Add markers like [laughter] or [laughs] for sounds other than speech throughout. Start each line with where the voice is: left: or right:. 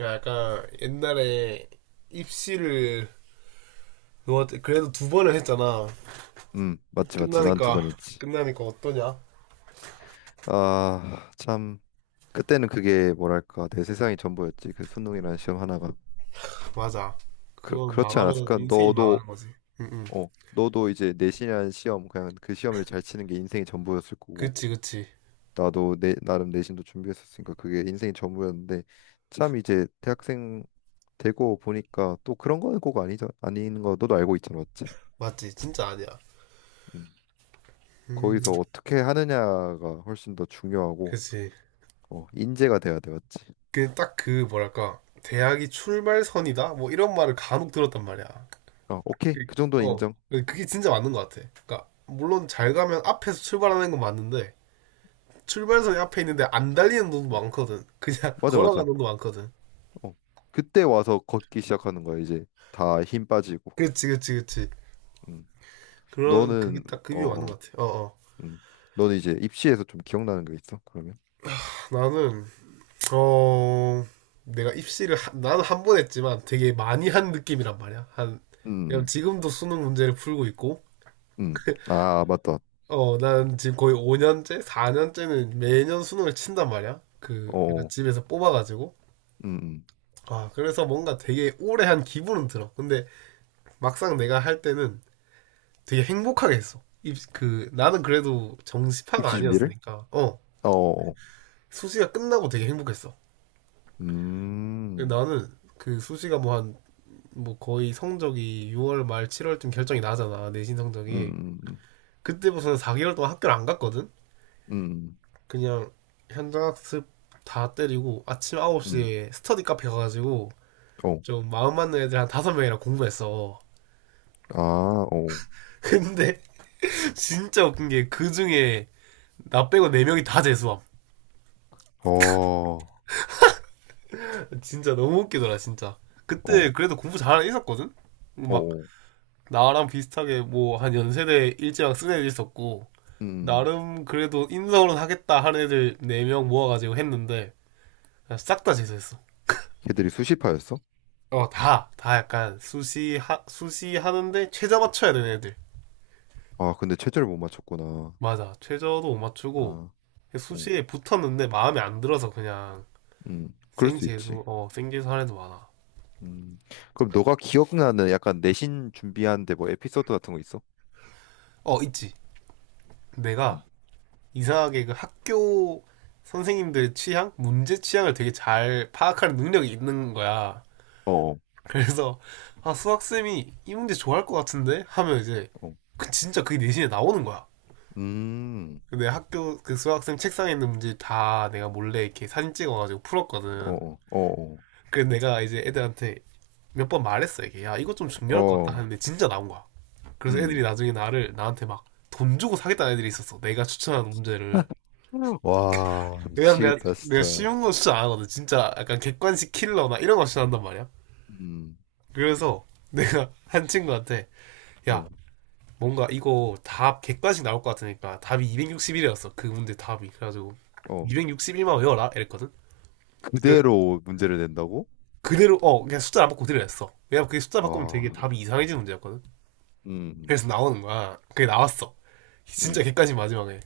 right: 약간 옛날에 입시를 뭐 그래도 두 번을 했잖아.
left: 맞지, 맞지. 난 두
right: 끝나니까
left: 번 했지.
right: 끝나니까 어떠냐?
left: 아, 참. 그때는 그게 뭐랄까, 내 세상이 전부였지. 그 수능이라는 시험 하나가.
right: 맞아.
left: 그,
right: 그건
left: 그렇지
right: 망하면
left: 않았을까?
right: 인생이
left: 너도,
right: 망하는 거지. 응, 응.
left: 어, 너도 이제 내신이라는 시험, 그냥 그 시험을 잘 치는 게 인생의 전부였을 거고.
right: 그치, 그치.
left: 나도 나름 내신도 준비했었으니까 그게 인생의 전부였는데, 참 이제 대학생 되고 보니까 또 그런 거는 꼭 아니죠. 아닌 거 너도 알고 있잖아, 맞지?
right: 맞지. 진짜 아니야.
left: 음,
right: 음,
left: 거기서 어떻게 하느냐가 훨씬 더 중요하고,
right: 그치.
left: 어, 인재가 돼야 돼, 맞지?
right: 그 딱 그 뭐랄까 대학이 출발선이다. 뭐 이런 말을 간혹 들었단 말이야.
left: 어, 오케이. 그
right: 그-
left: 정도는
right: 어,
left: 인정.
right: 그게 진짜 맞는 것 같아. 그러니까 물론 잘 가면 앞에서 출발하는 건 맞는데 출발선이 앞에 있는데 안 달리는 놈도
left: 어,
right: 많거든. 그냥 [laughs]
left: 맞아,
right: 걸어가는
left: 맞아.
right: 놈도 많거든.
left: 어. 그때 와서 걷기 시작하는 거야, 이제. 다 힘 빠지고.
right: 그치, 그치, 그치.
left: 음.
right: 그게
left: 너는,
right: 딱
left: 어,
right: 급이 맞는
left: 어,
right: 것 같아. 어, 어.
left: 음. 너는 이제 입시에서 좀 기억나는 거 있어, 그러면?
right: 나는, 어, 내가 입시를, 나는 한 번 했지만 되게 많이 한 느낌이란 말이야.
left: 음,
right: 왜냐면
left: 음.
right: 지금도 수능 문제를 풀고 있고,
left: 음. 음.
right: [laughs]
left: 아, 아, 맞다.
right: 난 지금 거의 4년째는 매년 수능을 친단 말이야. 그,
left: 어,
right: 약간
left: 어.
right: 집에서 뽑아가지고.
left: 음, 음.
right: 아, 그래서 뭔가 되게 오래 한 기분은 들어. 근데 막상 내가 할 때는 되게 행복하게 했어. 나는 그래도 정시파가
left: 입시 준비를?
right: 아니었으니까,
left: 어, 어. 어.
right: 수시가 끝나고 되게 행복했어.
left: 음,
right: 나는 그 수시가 뭐 뭐 거의 성적이 6월 말 7월쯤 결정이 나잖아. 내신
left: 음,
right: 성적이.
left: 음, 음,
right: 그때부터는 4개월 동안 학교를 안 갔거든?
left: 음,
right: 그냥 현장학습 다 때리고 아침
left: 음.
right: 9시에 스터디 카페 가가지고
left: 음. 어.
right: 좀 마음 맞는 애들 한 5명이랑 공부했어.
left: 아, 어.
right: 근데 [laughs] 진짜 웃긴 게 그 중에 나 빼고 4명이 다 재수함.
left: 어,
right: [laughs] 진짜 너무 웃기더라, 진짜.
left: 어,
right: 그때
left: 어.
right: 그래도 공부 잘하는 애 있었거든? 막
left: 어.
right: 나랑 비슷하게 뭐 한 연세대 일제랑 쓴 애들 있었고,
left: 음.
right: 나름 그래도 인성으로 하겠다 하는 애들 네 명 모아가지고 했는데 싹 다 재수했어.
left: 걔들이 수시파였어?
right: 다 약간 수시 하는데 최저 맞춰야 되는 애들.
left: 아, 근데 최저를 못 맞췄구나.
right: 맞아, 최저도 못 맞추고
left: 아. 어.
right: 수시에 붙었는데 마음에 안 들어서 그냥
left: 그럴
right: 생
left: 수 있지.
right: 재수, 어, 생 재수 하는 애도 많아.
left: 음, 그럼 너가 기억나는 약간 내신 준비하는데 뭐 에피소드 같은 거 있어?
right: 어, 있지. 내가
left: 음,
right: 이상하게 그 학교 선생님들 취향, 문제 취향을 되게 잘 파악하는 능력이 있는 거야.
left: 어, 어,
right: 그래서 아 수학쌤이 이 문제 좋아할 것 같은데 하면 이제
left: 어.
right: 그 진짜 그게 내신에 나오는 거야.
left: 음,
right: 근데 학교 그 수학쌤 책상에 있는 문제 다 내가 몰래 이렇게 사진 찍어가지고
left: 어,
right: 풀었거든.
left: 어, 어,
right: 그래서 내가 이제 애들한테 몇 번 말했어, 이게 야 이거 좀
left: 어,
right: 중요할 것 같다
left: 어,
right: 하는데 진짜 나온 거야. 그래서 애들이
left: 음.
right: 나중에 나를 나한테 막 돈 주고 사겠다는 애들이 있었어. 내가 추천한 문제를.
left: [laughs] 와,
right: 왜냐면 내가
left: 미치겠다,
right: 내가
left: 진짜.
right: 쉬운 거 추천 안 하거든. 진짜 약간 객관식 킬러나 이런 거 추천한단 말이야.
left: 음,
right: 그래서 내가 [laughs] 한 친구한테 야
left: 어,
right: 뭔가 이거 답 객관식 나올 것 같으니까 답이 261이었어. 그 문제 답이. 그래가지고
left: 어.
right: 261만 외워라 이랬거든. 그래,
left: 그대로 문제를 낸다고?
right: 그대로 그냥 숫자 안 바꾸고 그대로 했어. 왜냐면 그게 숫자 바꾸면
left: 와,
right: 되게 답이 이상해지는 문제였거든.
left: 음,
right: 그래서 나오는 거야. 그게 나왔어. 진짜
left: 음,
right: 객관식 마지막에.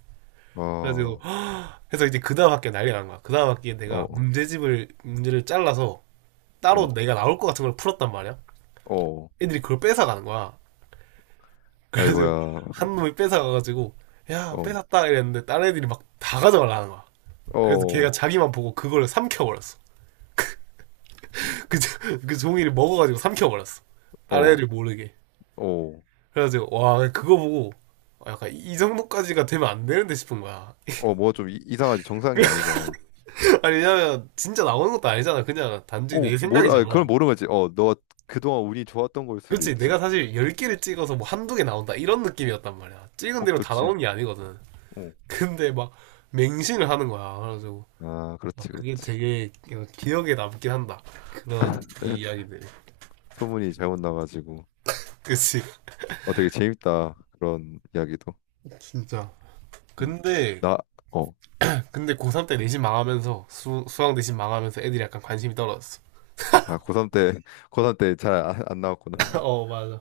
left: 와,
right: 그래가지고
left: 어,
right: [gasps] 그래서 이제 그 다음 학기에 난리가 난 거야. 그 다음 학기에 내가
left: 어,
right: 문제집을 문제를 잘라서 따로
left: 어,
right: 내가 나올 것 같은 걸 풀었단 말이야.
left: 어.
right: 애들이 그걸 뺏어가는 거야. 그래서
left: 아이고야,
right: 한 놈이 뺏어가가지고 야
left: 어,
right: 뺏었다 이랬는데 다른 애들이 막 다 가져가려는 거야. 그래서 걔가
left: 어,
right: 자기만 보고 그걸 삼켜버렸어. 그, 그 종이를 먹어가지고 삼켜버렸어. 다른
left: 어,
right: 애를 모르게.
left: 어,
right: 그래가지고, 와, 그거 보고, 약간 이 정도까지가 되면 안 되는데 싶은 거야.
left: 어, 뭐가 좀 이상하지? 정상이 아니잖아.
right: [laughs] 아니, 왜냐면, 진짜 나오는 것도 아니잖아. 그냥 단지
left: 어,
right: 내
left: 아, 그걸
right: 생각이잖아.
left: 모르겠지. 어, 너 그동안 운이 좋았던 걸 수도
right: 그렇지.
left: 있지.
right: 내가 사실 10개를 찍어서 뭐 한두 개 나온다. 이런 느낌이었단 말이야. 찍은
left: 어,
right: 대로 다
left: 그렇지.
right: 나오는 게 아니거든.
left: 어.
right: 근데 막, 맹신을 하는 거야. 그래가지고,
left: 아, 그렇지,
right: 막 그게
left: 그렇지.
right: 되게 기억에 남긴 한다. 그런
left: [laughs]
right: 이야기들.
left: 소문이 잘못 나가지고.
right: 그치.
left: 어, 되게 재밌다. 그런 이야기도.
right: 진짜.
left: 음.
right: 근데
left: 나, 어,
right: 근데 고3 때 내신 망하면서 수학 내신 망하면서 애들이 약간 관심이 떨어졌어.
left: 아, 고3 때, [laughs] 고3 때 잘 안
right: [laughs]
left: 나왔구나.
right: 어, 맞아.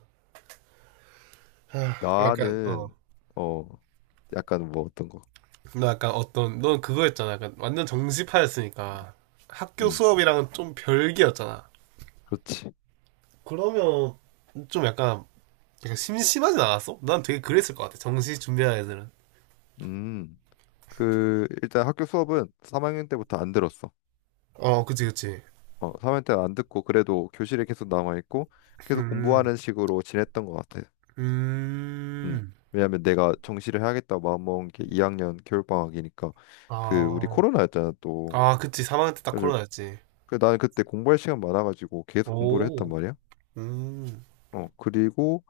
right: [laughs] 약간 어.
left: 나는, 어, 약간 뭐 어떤 거.
right: 나 약간 어떤 넌 그거였잖아. 약간 완전 정시파였으니까 학교
left: 음,
right: 수업이랑은 좀 별개였잖아.
left: 그렇지.
right: 그러면 좀 약간 심심하진 않았어? 난 되게 그랬을 것 같아. 정시 준비하는 애들은.
left: 음, 일단 학교 수업은 3학년 때부터 안 들었어.
right: 어, 그치, 그치.
left: 어, 3학년 때 안 듣고, 그래도 교실에 계속 남아있고, 계속
right: 음,
left: 공부하는 식으로 지냈던 것 같아. 음.
right: 음,
left: 왜냐면 내가 정시를 해야겠다 마음먹은 게 2학년 겨울방학이니까. 그 우리
right: 아,
left: 코로나였잖아, 또.
right: 아, 그치. 3학년 때 딱
left: 그래서
right: 코로나였지.
left: 그 나는 그때 공부할 시간 많아가지고 계속 공부를 했단
right: 오,
left: 말이야.
right: 음,
left: 어, 그리고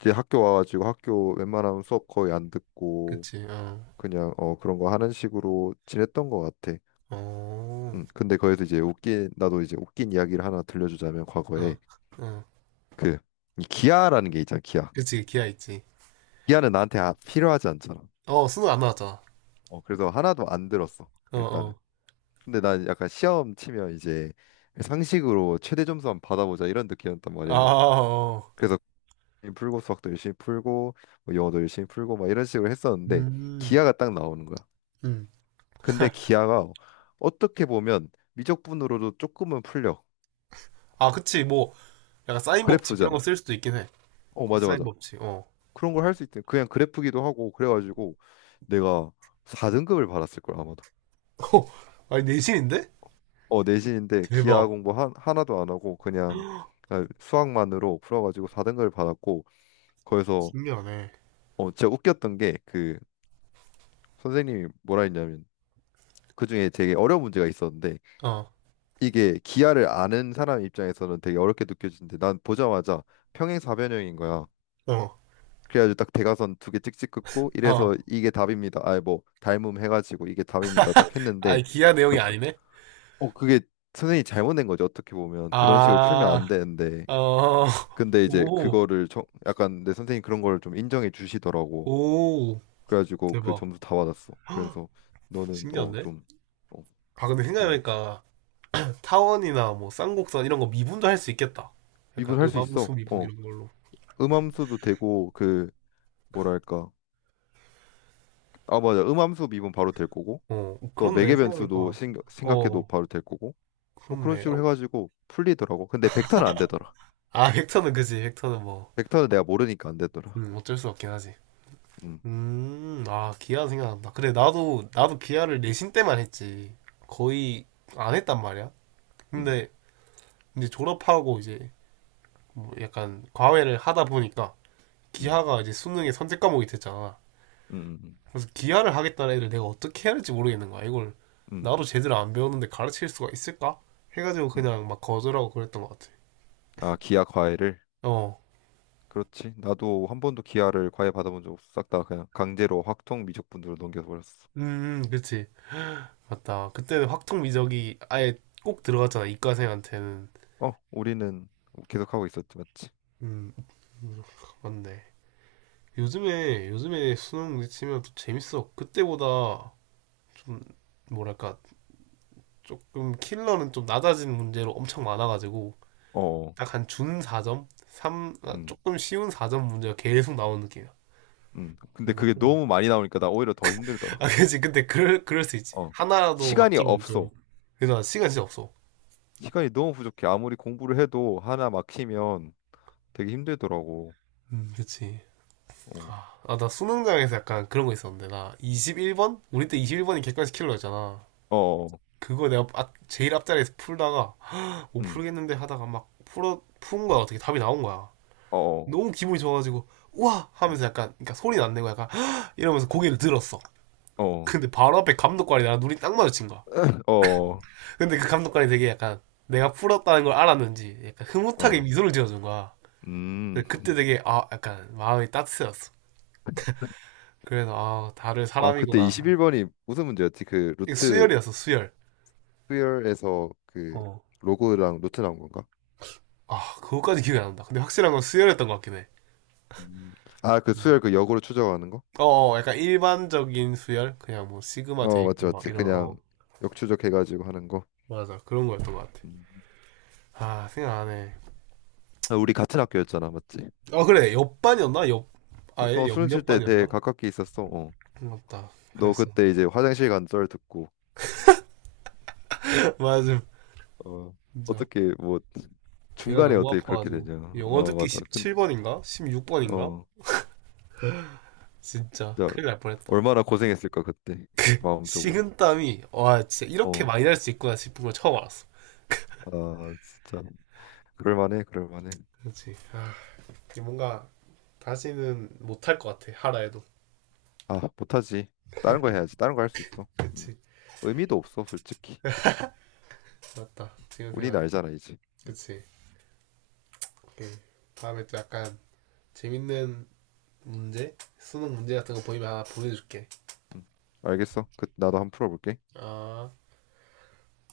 left: 이제 학교 와가지고 학교 웬만하면 수업 거의 안 듣고,
right: 그치. 어,
left: 그냥 어 그런 거 하는 식으로 지냈던 것 같아.
right: 어.
left: 음. 근데 거기서 이제 웃긴, 나도 이제 웃긴 이야기를 하나 들려주자면,
right: 어,
left: 과거에
right: 어.
left: 그이 기아라는 게 있잖아, 기아.
right: 그치, 기아 있지.
left: 기아는 나한테 필요하지 않잖아.
right: 어, 수능 안 나왔잖아.
left: 어, 그래서 하나도 안 들었어,
right: 어,
left: 일단은.
right: 어.
left: 근데 난 약간 시험 치면 이제 상식으로 최대 점수 한번 받아보자, 이런 느낌이었단
right: 아,
left: 말이야.
right: 어.
left: 그래서 고민 풀고, 수학도 열심히 풀고, 뭐 영어도 열심히 풀고 막 이런 식으로 했었는데,
right: 음,
left: 기하가 딱 나오는 거야.
right: 음.
left: 근데 기하가 어떻게 보면 미적분으로도 조금은 풀려.
right: 아, 그치, 뭐, 약간 사인 법칙 이런 거
left: 그래프잖아.
right: 쓸 수도 있긴 해.
left: 어, 맞아,
right: 코사인
left: 맞아.
right: 법칙, 어.
left: 그런 걸 할 수 있대. 그냥 그래프기도 하고 그래가지고 내가 4등급을 받았을 걸, 아마도.
right: [laughs] 어, 아니, 내신인데?
left: 어, 내신인데 기하
right: 대박.
left: 공부 하나도 안 하고 그냥,
right: [gasps]
left: 아, 수학만으로 풀어가지고 4등급을 받았고, 거기서
right: 신기하네.
left: 어, 진짜 웃겼던 게 그 선생님이 뭐라 했냐면, 그중에 되게 어려운 문제가 있었는데,
right: 어,
left: 이게 기하를 아는 사람 입장에서는 되게 어렵게 느껴지는데 난 보자마자 평행사변형인 거야.
right: 어,
left: 그래가지고 딱 대각선 두 개 찍찍 긋고
right: 어.
left: 이래서 이게 답입니다. 아니 뭐 닮음 해가지고 이게 답입니다. 딱 했는데
right: 아니, 기아 내용이
left: 그게,
right: 아니네?
left: 그게 선생님이 잘못된 거지. 어떻게 보면 그런 식으로 풀면
right: 아,
left: 안 되는데,
right: 어,
left: 근데 이제
right: 오,
left: 그거를 약간 내 선생님 그런 걸 좀 인정해 주시더라고.
right: 오,
left: 그래가지고 그
right: 대박.
left: 점수 다 받았어. 그래서
right: [gasps]
left: 너는 어
right: 신기한데?
left: 좀. 어,
right: 아, 근데
left: 되게
right: 생각해보니까, 타원이나 뭐 쌍곡선 이런 거 미분도 할 수 있겠다. 약간
left: 미분할 수
right: 음함수
left: 있어.
right: 미분
left: 어,
right: 이런 걸로.
left: 음함수도 되고 그 뭐랄까, 아 맞아, 음함수 미분 바로 될 거고.
right: 어,
left: 또
right: 그렇네.
left: 매개변수도
right: 생각해보니까.
left: 생각해도
right: 어,
left: 바로 될 거고, 뭐 그런
right: 그렇네.
left: 식으로
right: 어.
left: 해가지고 풀리더라고. 근데 벡터는 안 되더라.
right: 아, [laughs] 벡터는 그지. 벡터는 뭐,
left: 벡터는 내가 모르니까 안 되더라.
right: 어쩔 수 없긴 하지.
left: 음,
right: 아, 기아 생각난다. 그래, 나도 기아를 내신 때만 했지. 거의 안 했단 말이야.
left: 음,
right: 근데, 이제 졸업하고 이제, 뭐 약간 과외를 하다 보니까,
left: 음,
right: 기하가 이제 수능의 선택 과목이 됐잖아.
left: 음, 음,
right: 그래서 기아를 하겠다는 애들 내가 어떻게 해야 할지 모르겠는 거야. 이걸
left: 음.
right: 나도 제대로 안 배웠는데 가르칠 수가 있을까? 해가지고
left: 음.
right: 그냥 막 거절하고 그랬던 것 같아.
left: 아, 기하 과외를.
right: 어,
left: 그렇지. 나도 한 번도 기하를 과외 받아본 적 없어. 싹 다 그냥 강제로 확통 미적분으로 넘겨서 버렸어.
right: 그치. 맞다. 그때는 확통 미적이 아예 꼭 들어갔잖아. 이과생한테는.
left: 어, 우리는 계속 하고 있었지, 맞지?
right: 음, 음, 맞네. 요즘에 수능 치면 또 재밌어. 그때보다 좀, 뭐랄까, 조금 킬러는 좀 낮아진 문제로 엄청 많아가지고,
left: 어, 어.
right: 딱 한 준 4점?
left: 음,
right: 조금 쉬운 4점 문제가 계속 나오는 느낌이야.
left: 근데
right: 나
left: 그게
right: 쁘구나
left: 너무 많이 나오니까 나 오히려 더 힘들더라.
right: 아, 그치. 근데 그럴 수 있지.
left: 어,
right: 하나라도
left: 시간이
right: 맡기면 좀.
left: 없어.
right: 근데 나 시간 진짜 없어.
left: 시간이 너무 부족해. 아무리 공부를 해도 하나 막히면 되게 힘들더라고.
right: 음. 그치.
left: 어,
right: 아, 아, 나 수능장에서 약간 그런 거 있었는데. 나 21번? 우리 때 21번이 객관식 킬러였잖아.
left: 어, 어,
right: 그거 내가 제일 앞자리에서 풀다가, 못
left: 음,
right: 풀겠는데 하다가 막 푼 거야. 어떻게 답이 나온 거야.
left: 어, 어,
right: 너무 기분이 좋아가지고, 우와! 하면서 약간, 그러니까 소리는 안 내고 약간, 헉! 이러면서 고개를 들었어.
left: 어, 어,
right: 근데 바로 앞에 감독관이 나랑 눈이 딱 마주친 거야.
left: 어, 어,
right: 근데 그 감독관이 되게 약간 내가 풀었다는 걸 알았는지 약간 흐뭇하게
left: 어.
right: 미소를 지어준 거야.
left: 음.
right: 근데 그때 되게 아 약간 마음이 따뜻해졌어. 그래서 아 다른
left: 아, 그때
right: 사람이구나.
left: 21번이 무슨 문제였지? 그
right: 이게
left: 루트.
right: 수열이었어, 수열.
left: 수열에서 그
right: 어.
left: 로고랑 루트 나온 건가?
right: 아 그거까지 기억이 안 난다. 근데 확실한 건 수열이었던 것 같긴 해.
left: 음, 아, 그
right: 음.
left: 수열 그 역으로 추적하는 거?
right: 어, 어, 약간 일반적인 수열 그냥 뭐 시그마 돼
left: 어, 맞지,
right: 있고 막
left: 맞지.
right: 이런.
left: 그냥 역추적해가지고 하는 거.
right: 맞아, 그런 거였던 것 같아.
left: 음.
right: 아 생각 안 해.
left: 아, 우리 같은 학교였잖아, 맞지?
right: 어 그래 옆반이었나 옆 아예 옆
left: 수능 칠 때
right: 옆반이었나?
left: 되게 가깝게 있었어. 어.
right: 맞다.
left: 너
right: 그랬어.
left: 그때 이제 화장실 간 썰 듣고,
right: [laughs] 맞아,
left: 어,
right: 진짜.
left: 어떻게 뭐
right: 배가
left: 중간에
right: 너무
left: 어떻게 그렇게
right: 아파가지고
left: 되냐?
right: 영어
left: 어,
right: 듣기
left: 맞아.
right: 17번인가? 16번인가?
left: 어,
right: 진짜
left: 진짜
right: 큰일 날 뻔했다.
left: 얼마나 고생했을까, 그때 마음적으로.
right: 식은땀이 와 진짜 이렇게
left: 어,
right: 많이 날 수 있구나 싶은 걸 처음 알았어.
left: 아, 진짜. 그럴만해, 그럴만해.
right: 그렇지. 아 이게 뭔가 다시는 못 할 것 같아 하라 해도.
left: 아, 못하지. 다른 거 해야지. 다른 거 할 수 있어. 음.
right: 그치.
left: 의미도 없어, 솔직히.
right: 맞다, 지금
left: 우린
right: 생각해.
left: 알잖아, 이제. 음.
right: 그치. 오케이. 다음에 또 약간 재밌는 문제 수능 문제 같은 거 보이면 하나 보내줄게.
left: 음, 알겠어. 그 나도 한번 풀어볼게.
right: 아